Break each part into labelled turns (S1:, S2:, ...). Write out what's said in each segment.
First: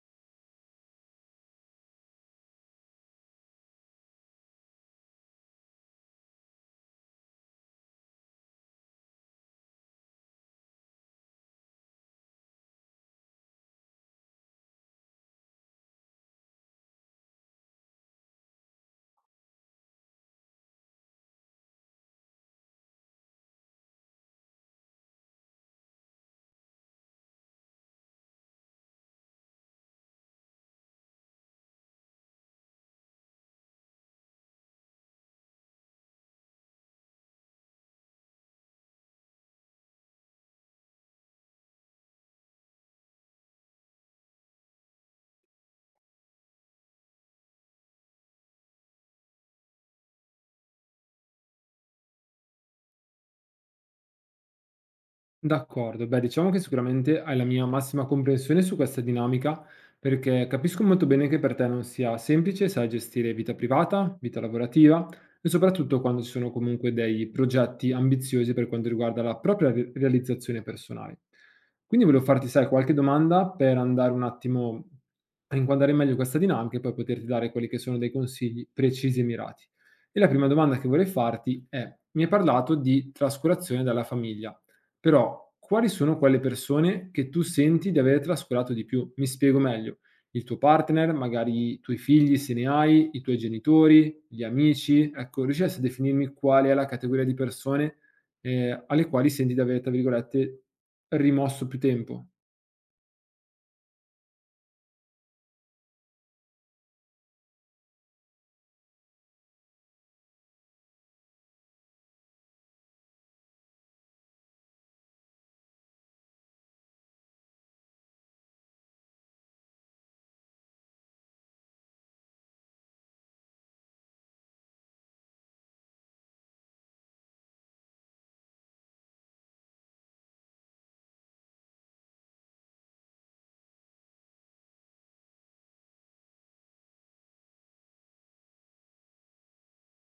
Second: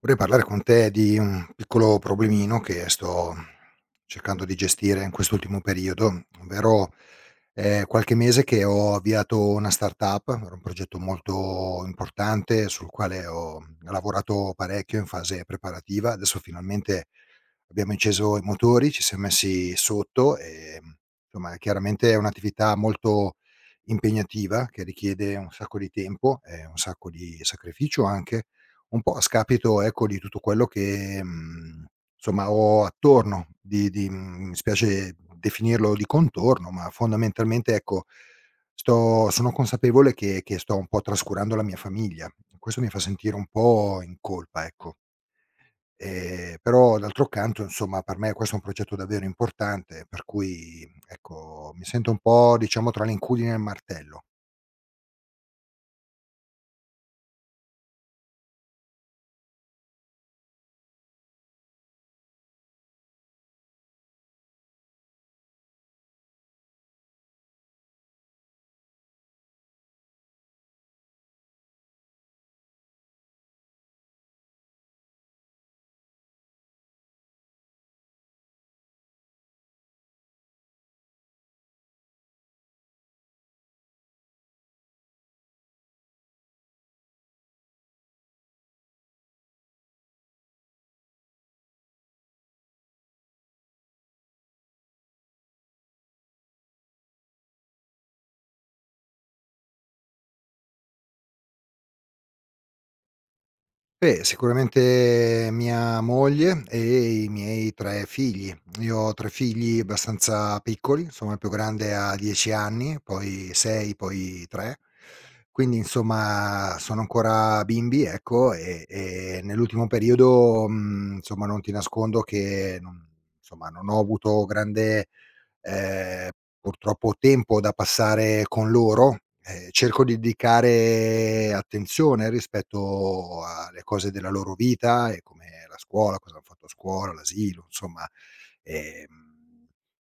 S1: Vorrei parlare con te di un piccolo problemino che sto cercando di gestire in quest'ultimo periodo, ovvero è qualche mese che ho avviato una startup, era un progetto molto importante sul quale ho lavorato parecchio in fase preparativa. Adesso finalmente abbiamo inceso i motori, ci siamo messi sotto e insomma chiaramente è un'attività molto impegnativa che richiede un sacco di tempo e un sacco di sacrificio anche un po' a scapito, ecco, di tutto quello che, insomma ho attorno di, mi spiace definirlo di contorno, ma fondamentalmente, ecco, sto sono consapevole che sto un po' trascurando la mia famiglia. Questo mi fa sentire un po' in colpa, ecco. Però d'altro canto, insomma, per me questo è un progetto davvero importante, per cui, ecco, mi sento un po', diciamo, tra l'incudine e il martello.
S2: D'accordo, beh diciamo che sicuramente hai la mia massima comprensione su questa dinamica, perché capisco molto bene che per te non sia semplice, sai, gestire vita privata, vita lavorativa e soprattutto quando ci sono comunque dei progetti ambiziosi per quanto riguarda la propria realizzazione personale. Quindi volevo farti, sai, qualche domanda per andare un attimo a inquadrare meglio questa dinamica e poi poterti dare quelli che sono dei consigli precisi e mirati. E la prima domanda che vorrei farti è, mi hai parlato di trascurazione dalla famiglia. Però quali sono quelle persone che tu senti di aver trascurato di più? Mi spiego meglio. Il tuo partner, magari i tuoi figli se ne hai, i tuoi genitori, gli amici, ecco, riusciresti a definirmi qual è la categoria di persone, alle quali senti di aver, tra virgolette, "rimosso più tempo"?
S1: Beh, sicuramente mia moglie e i miei 3 figli. Io ho 3 figli abbastanza piccoli, insomma il più grande ha 10 anni, poi 6, poi 3. Quindi insomma sono ancora bimbi, ecco, e nell'ultimo periodo, insomma non ti nascondo che non ho avuto grande ehm, purtroppo tempo da passare con loro. Cerco di dedicare attenzione rispetto alle cose della loro vita e come la scuola, cosa han fatto a scuola, l'asilo, insomma, ehm,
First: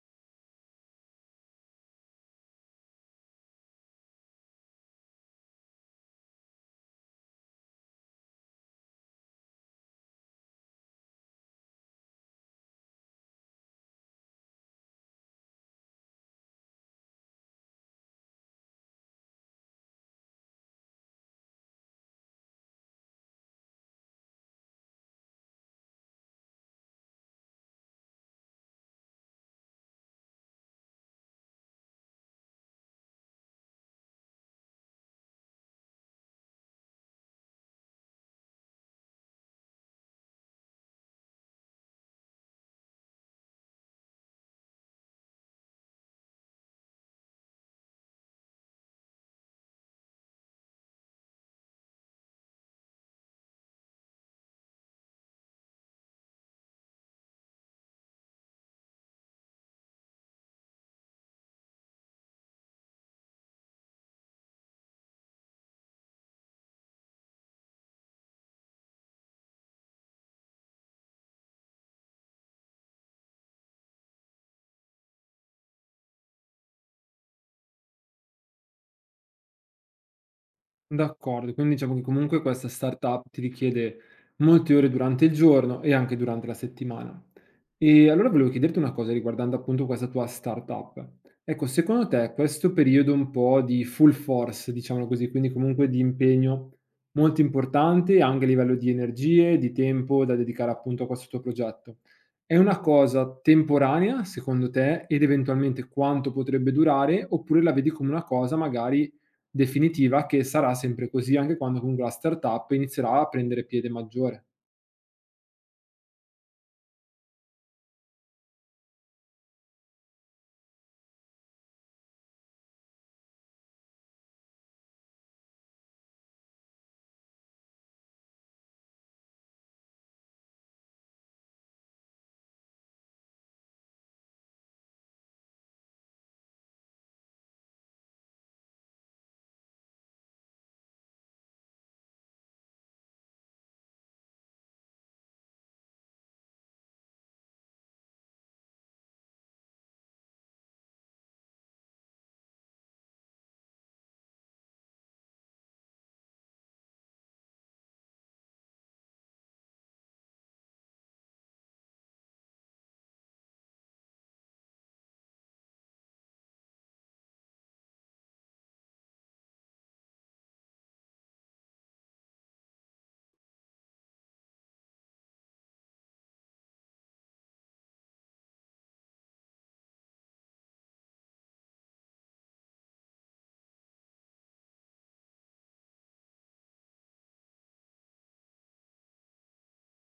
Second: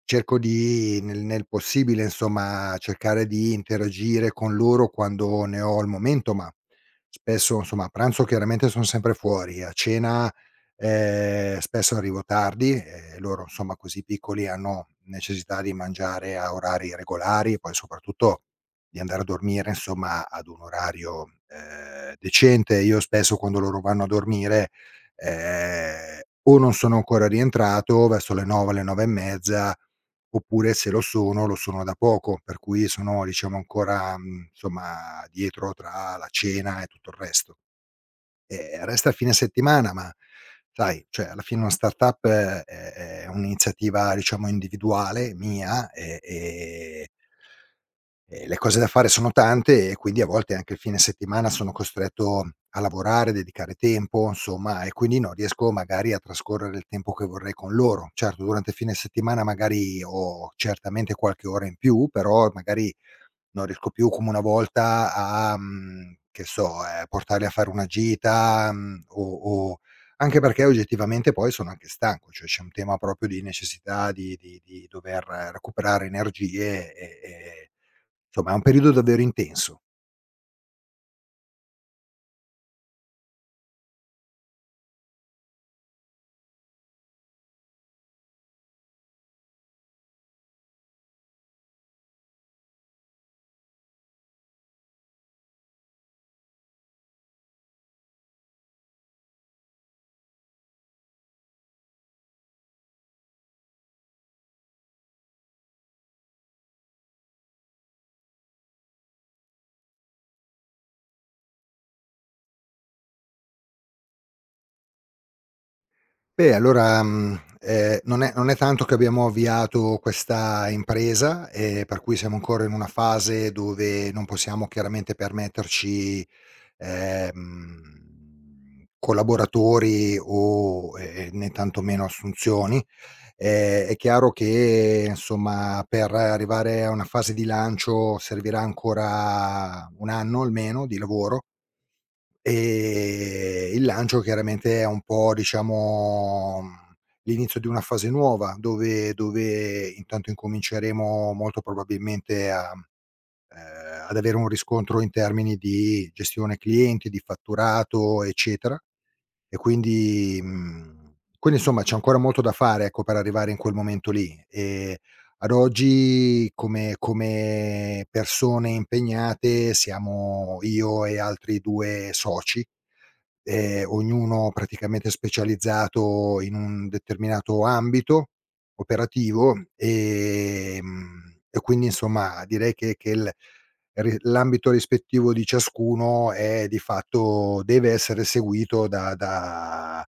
S1: cerco di nel possibile, insomma, cercare di interagire con loro quando ne ho il momento, ma spesso, insomma, a pranzo chiaramente son sempre fuori, a cena. Spesso arrivo tardi e loro insomma così piccoli hanno necessità di mangiare a orari regolari e poi soprattutto di andare a dormire insomma ad un orario, decente. Io spesso quando loro vanno a dormire, ehm, o non sono ancora rientrato verso le 9, le 9 e mezza, oppure se lo sono, lo sono da poco, per cui sono diciamo ancora, insomma dietro tra la cena e tutto il resto. Resta il fine settimana, ma sai, cioè alla fine una startup è un'iniziativa, diciamo, individuale mia, e le cose da fare sono tante e quindi a volte anche il fine settimana sono costretto a lavorare, dedicare tempo, insomma, e quindi non riesco magari a trascorrere il tempo che vorrei con loro. Certo, durante il fine settimana magari ho certamente qualche ora in più, però magari non riesco più come una volta a che so, portarli a fare una gita, o anche perché oggettivamente poi sono anche stanco, cioè c'è un tema proprio di necessità di dover recuperare energie e insomma è un periodo davvero intenso.
S2: D'accordo, quindi diciamo che comunque questa startup ti richiede molte ore durante il giorno e anche durante la settimana. E allora volevo chiederti una cosa riguardando appunto questa tua startup. Ecco, secondo te questo periodo un po' di full force, diciamo così, quindi comunque di impegno molto importante anche a livello di energie, di tempo da dedicare appunto a questo tuo progetto, è una cosa temporanea secondo te ed eventualmente quanto potrebbe durare oppure la vedi come una cosa magari definitiva che sarà sempre così anche quando comunque la startup inizierà a prendere piede maggiore.
S1: Beh, allora, non è tanto che abbiamo avviato questa impresa, per cui siamo ancora in una fase dove non possiamo chiaramente permetterci ehm, collaboratori o, né tantomeno assunzioni. È chiaro che insomma per arrivare a una fase di lancio servirà ancora 1 anno almeno di lavoro. Il lancio chiaramente è un po' diciamo, l'inizio di una fase nuova dove intanto incominceremo molto probabilmente a ad avere un riscontro in termini di gestione clienti, di fatturato, eccetera. E quindi quindi insomma c'è ancora molto da fare, ecco, per arrivare in quel momento lì. Ad oggi come persone impegnate siamo io e altri 2 soci. Ognuno praticamente specializzato in un determinato ambito operativo, e quindi insomma direi che il ri l'ambito rispettivo di ciascuno è di fatto deve essere seguito da da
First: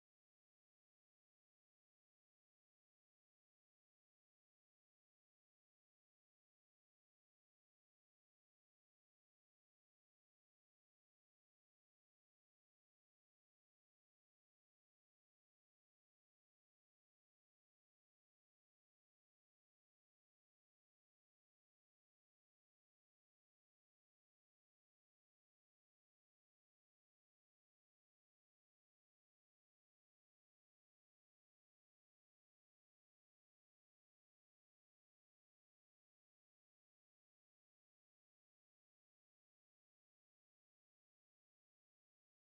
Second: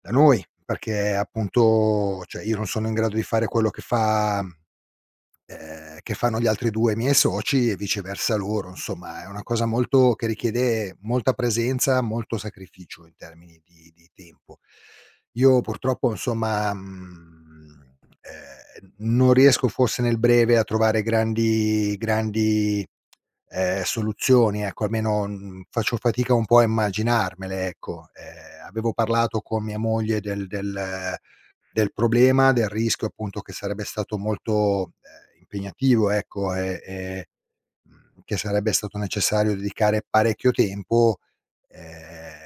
S1: da noi, perché appunto, cioè io non sono in grado di fare quello che fa, che fanno gli altri 2 miei soci e viceversa loro, insomma è una cosa molto che richiede molta presenza, molto sacrificio in termini di tempo. Io purtroppo insomma, non riesco forse nel breve a trovare soluzioni, ecco, almeno, faccio fatica un po' a immaginarmele, ecco. Avevo parlato con mia moglie del problema, del rischio appunto che sarebbe stato molto, impegnativo ecco, e che sarebbe stato necessario dedicare parecchio tempo. ehm,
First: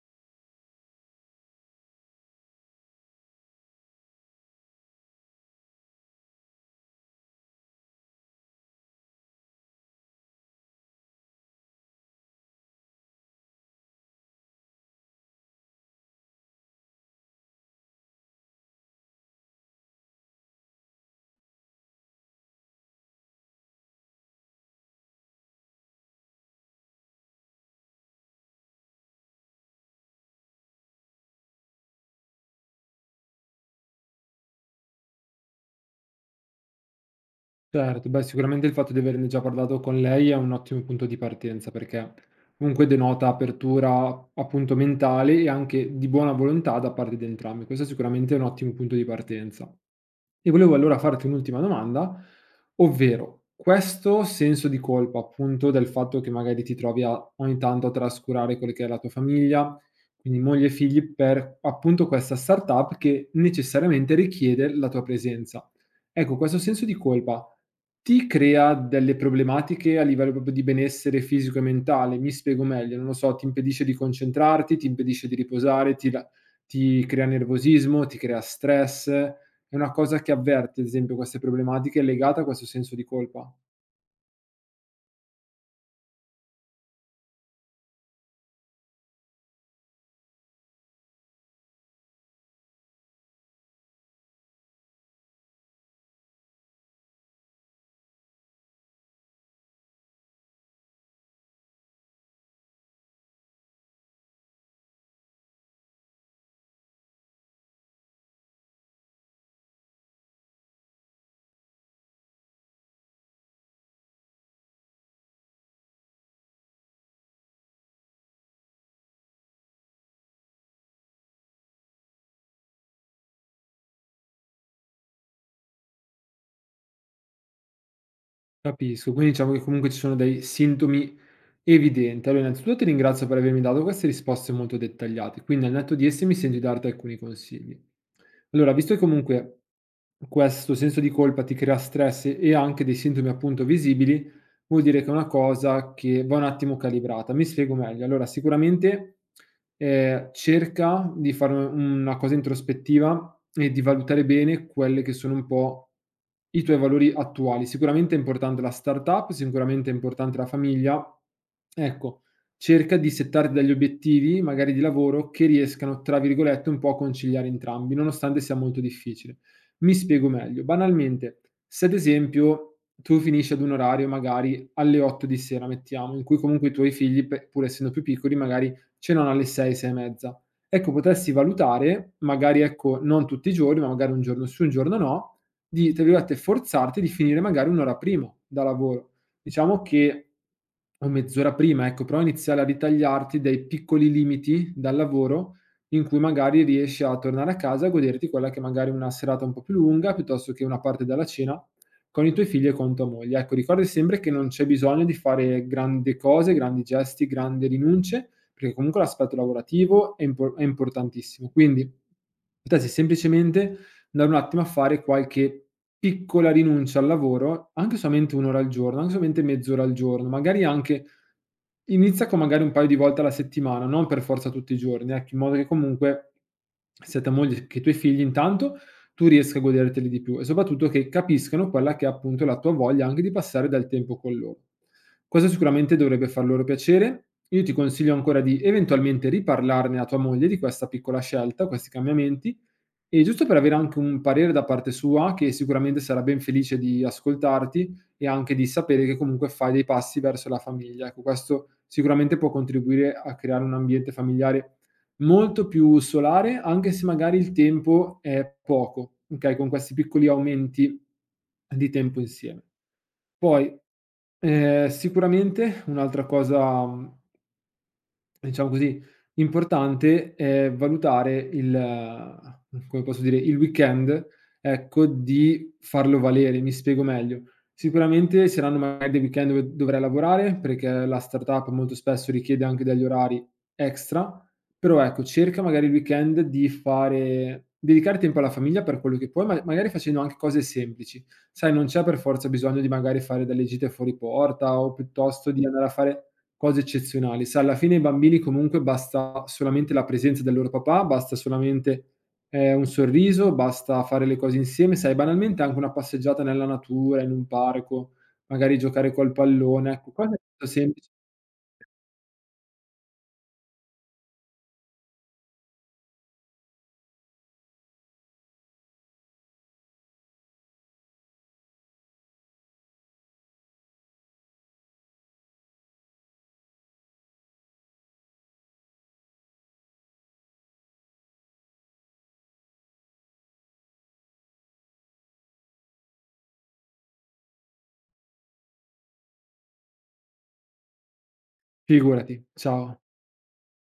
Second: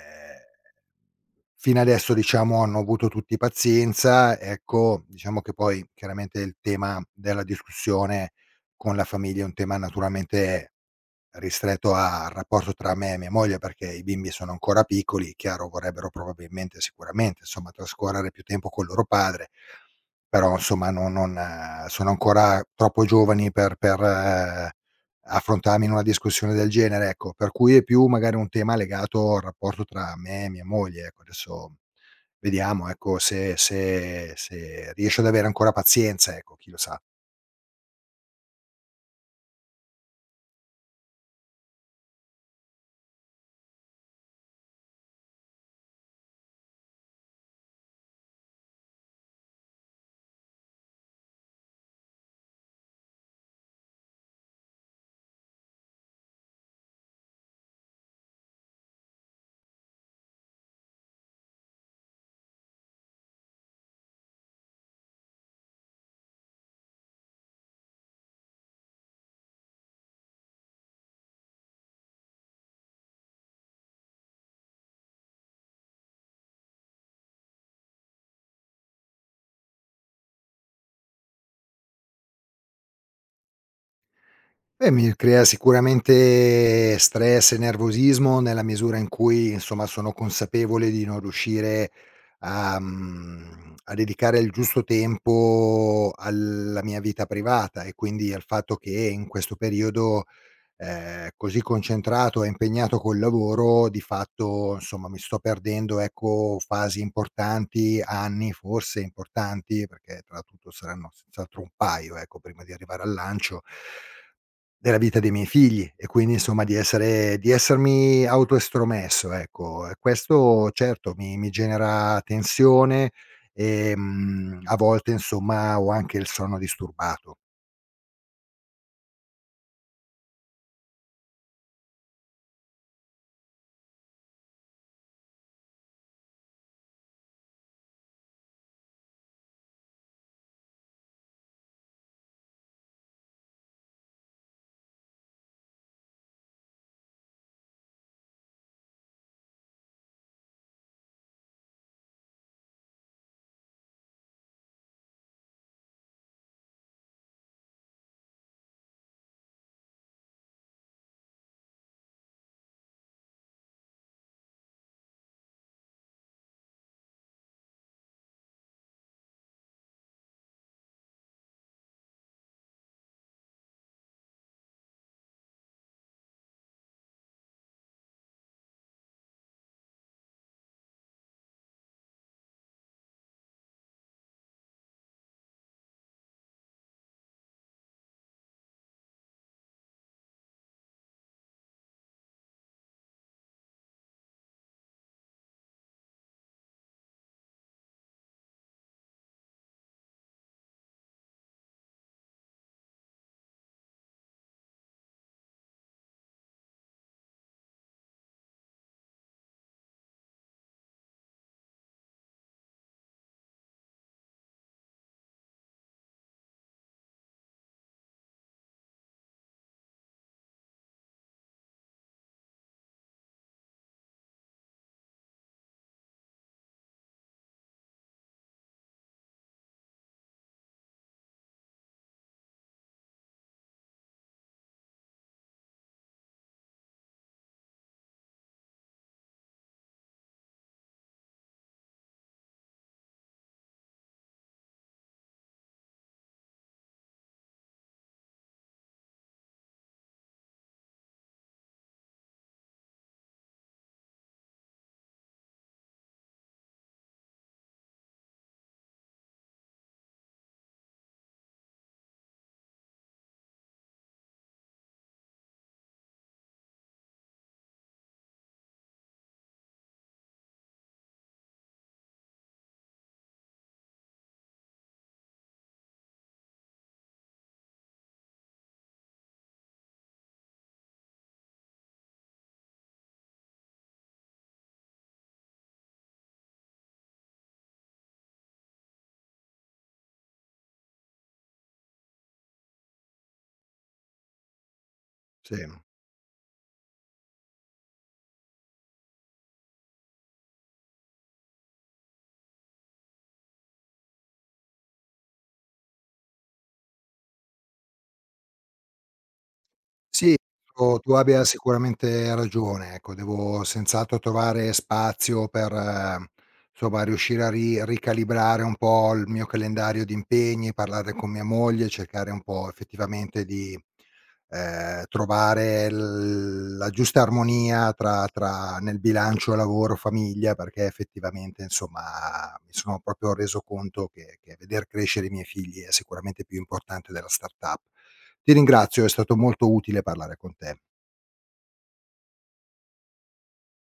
S1: Fino adesso diciamo hanno avuto tutti pazienza, ecco, diciamo che poi chiaramente il tema della discussione con la famiglia è un tema naturalmente ristretto al rapporto tra me e mia moglie, perché i bimbi sono ancora piccoli, chiaro vorrebbero probabilmente sicuramente, insomma, trascorrere più tempo col loro padre, però insomma non sono ancora troppo giovani per affrontarmi in una discussione del genere, ecco. Per cui è più magari un tema legato al rapporto tra me e mia moglie, ecco. Adesso vediamo, ecco, se riesce ad avere ancora pazienza, ecco, chi lo sa.
S2: Certo, beh sicuramente il fatto di averne già parlato con lei è un ottimo punto di partenza, perché comunque denota apertura appunto mentale e anche di buona volontà da parte di entrambi. Questo sicuramente è sicuramente un ottimo punto di partenza. E volevo allora farti un'ultima domanda, ovvero questo senso di colpa, appunto, del fatto che magari ti trovi a ogni tanto a trascurare quella che è la tua famiglia, quindi moglie e figli, per appunto questa startup che necessariamente richiede la tua presenza. Ecco, questo senso di colpa ti crea delle problematiche a livello proprio di benessere fisico e mentale, mi spiego meglio, non lo so, ti impedisce di concentrarti, ti impedisce di riposare, ti crea nervosismo, ti crea stress è una cosa che avverte, ad esempio, queste problematiche legata a questo senso di colpa.
S1: Beh, mi crea sicuramente stress e nervosismo nella misura in cui, insomma, sono consapevole di non riuscire a dedicare il giusto tempo alla mia vita privata e quindi al fatto che in questo periodo, così concentrato e impegnato col lavoro, di fatto, insomma, mi sto perdendo, ecco, fasi importanti, anni forse importanti, perché tra tutto saranno senz'altro un paio, ecco, prima di arrivare al lancio. Della vita dei miei figli e quindi insomma di essermi autoestromesso, ecco. E questo certo mi genera tensione. A volte insomma ho anche il sonno disturbato.
S2: Capisco, quindi diciamo che comunque ci sono dei sintomi evidenti. Allora, innanzitutto ti ringrazio per avermi dato queste risposte molto dettagliate, quindi al netto di esse mi sento di darti alcuni consigli. Allora, visto che comunque questo senso di colpa ti crea stress e anche dei sintomi appunto visibili, vuol dire che è una cosa che va un attimo calibrata. Mi spiego meglio. Allora, sicuramente cerca di fare una cosa introspettiva e di valutare bene quelle che sono un po' i tuoi valori attuali. Sicuramente è importante la startup, sicuramente è importante la famiglia. Ecco, cerca di settarti degli obiettivi, magari di lavoro, che riescano, tra virgolette, un po' a conciliare entrambi, nonostante sia molto difficile. Mi spiego meglio. Banalmente, se ad esempio tu finisci ad un orario magari alle 20:00 di sera, mettiamo, in cui comunque i tuoi figli, pe pur essendo più piccoli, magari cenano alle 6, 6 e mezza. Ecco, potresti valutare, magari ecco, non tutti i giorni, ma magari un giorno sì, un giorno no, di, tra virgolette, forzarti di finire magari un'ora prima da lavoro. Diciamo che o mezz'ora prima, ecco, però iniziare a ritagliarti dei piccoli limiti dal lavoro in cui magari riesci a tornare a casa e goderti quella che magari è una serata un po' più lunga, piuttosto che una parte della cena con i tuoi figli e con tua moglie. Ecco, ricorda sempre che non c'è bisogno di fare grandi cose, grandi gesti, grandi rinunce, perché comunque l'aspetto lavorativo è, è importantissimo. Quindi potresti semplicemente andare un attimo a fare qualche piccola rinuncia al lavoro, anche solamente un'ora al giorno, anche solamente mezz'ora al giorno, magari anche inizia con magari un paio di volte alla settimana, non per forza tutti i giorni, ecco, in modo che comunque sia tua moglie che i tuoi figli intanto tu riesca a goderteli di più e soprattutto che capiscano quella che è appunto la tua voglia anche di passare del tempo con loro. Cosa sicuramente dovrebbe far loro piacere? Io ti consiglio ancora di eventualmente riparlarne a tua moglie di questa piccola scelta, questi cambiamenti, e giusto per avere anche un parere da parte sua, che sicuramente sarà ben felice di ascoltarti e anche di sapere che comunque fai dei passi verso la famiglia. Ecco, questo sicuramente può contribuire a creare un ambiente familiare molto più solare, anche se magari il tempo è poco, okay, con questi piccoli aumenti di tempo insieme. Poi, sicuramente un'altra cosa diciamo così, importante è valutare il come posso dire, il weekend, ecco, di farlo valere. Mi spiego meglio: sicuramente ci saranno magari dei weekend dove dovrai lavorare, perché la startup molto spesso richiede anche degli orari extra, però ecco, cerca magari il weekend di fare dedicare tempo alla famiglia per quello che puoi, ma magari facendo anche cose semplici. Sai, non c'è per forza bisogno di magari fare delle gite fuori porta o piuttosto
S1: Sì.
S2: di andare a fare cose eccezionali. Se alla fine ai bambini comunque basta solamente la presenza del loro papà, basta solamente un sorriso, basta fare le cose insieme, sai, banalmente anche una passeggiata nella natura, in un parco, magari giocare col pallone, ecco, cose
S1: Sì,
S2: molto
S1: tu
S2: semplici.
S1: tu abbia sicuramente ragione, ecco, devo senz'altro trovare spazio per, insomma, riuscire a ri ricalibrare un po' il mio calendario di impegni, parlare con mia moglie, cercare un po' effettivamente di, trovare l la giusta armonia tra nel bilancio lavoro-famiglia, perché effettivamente, insomma, mi sono proprio reso conto che veder crescere i miei figli è sicuramente più importante della startup. Ti ringrazio, è stato molto utile parlare con te.
S2: Figurati, ciao.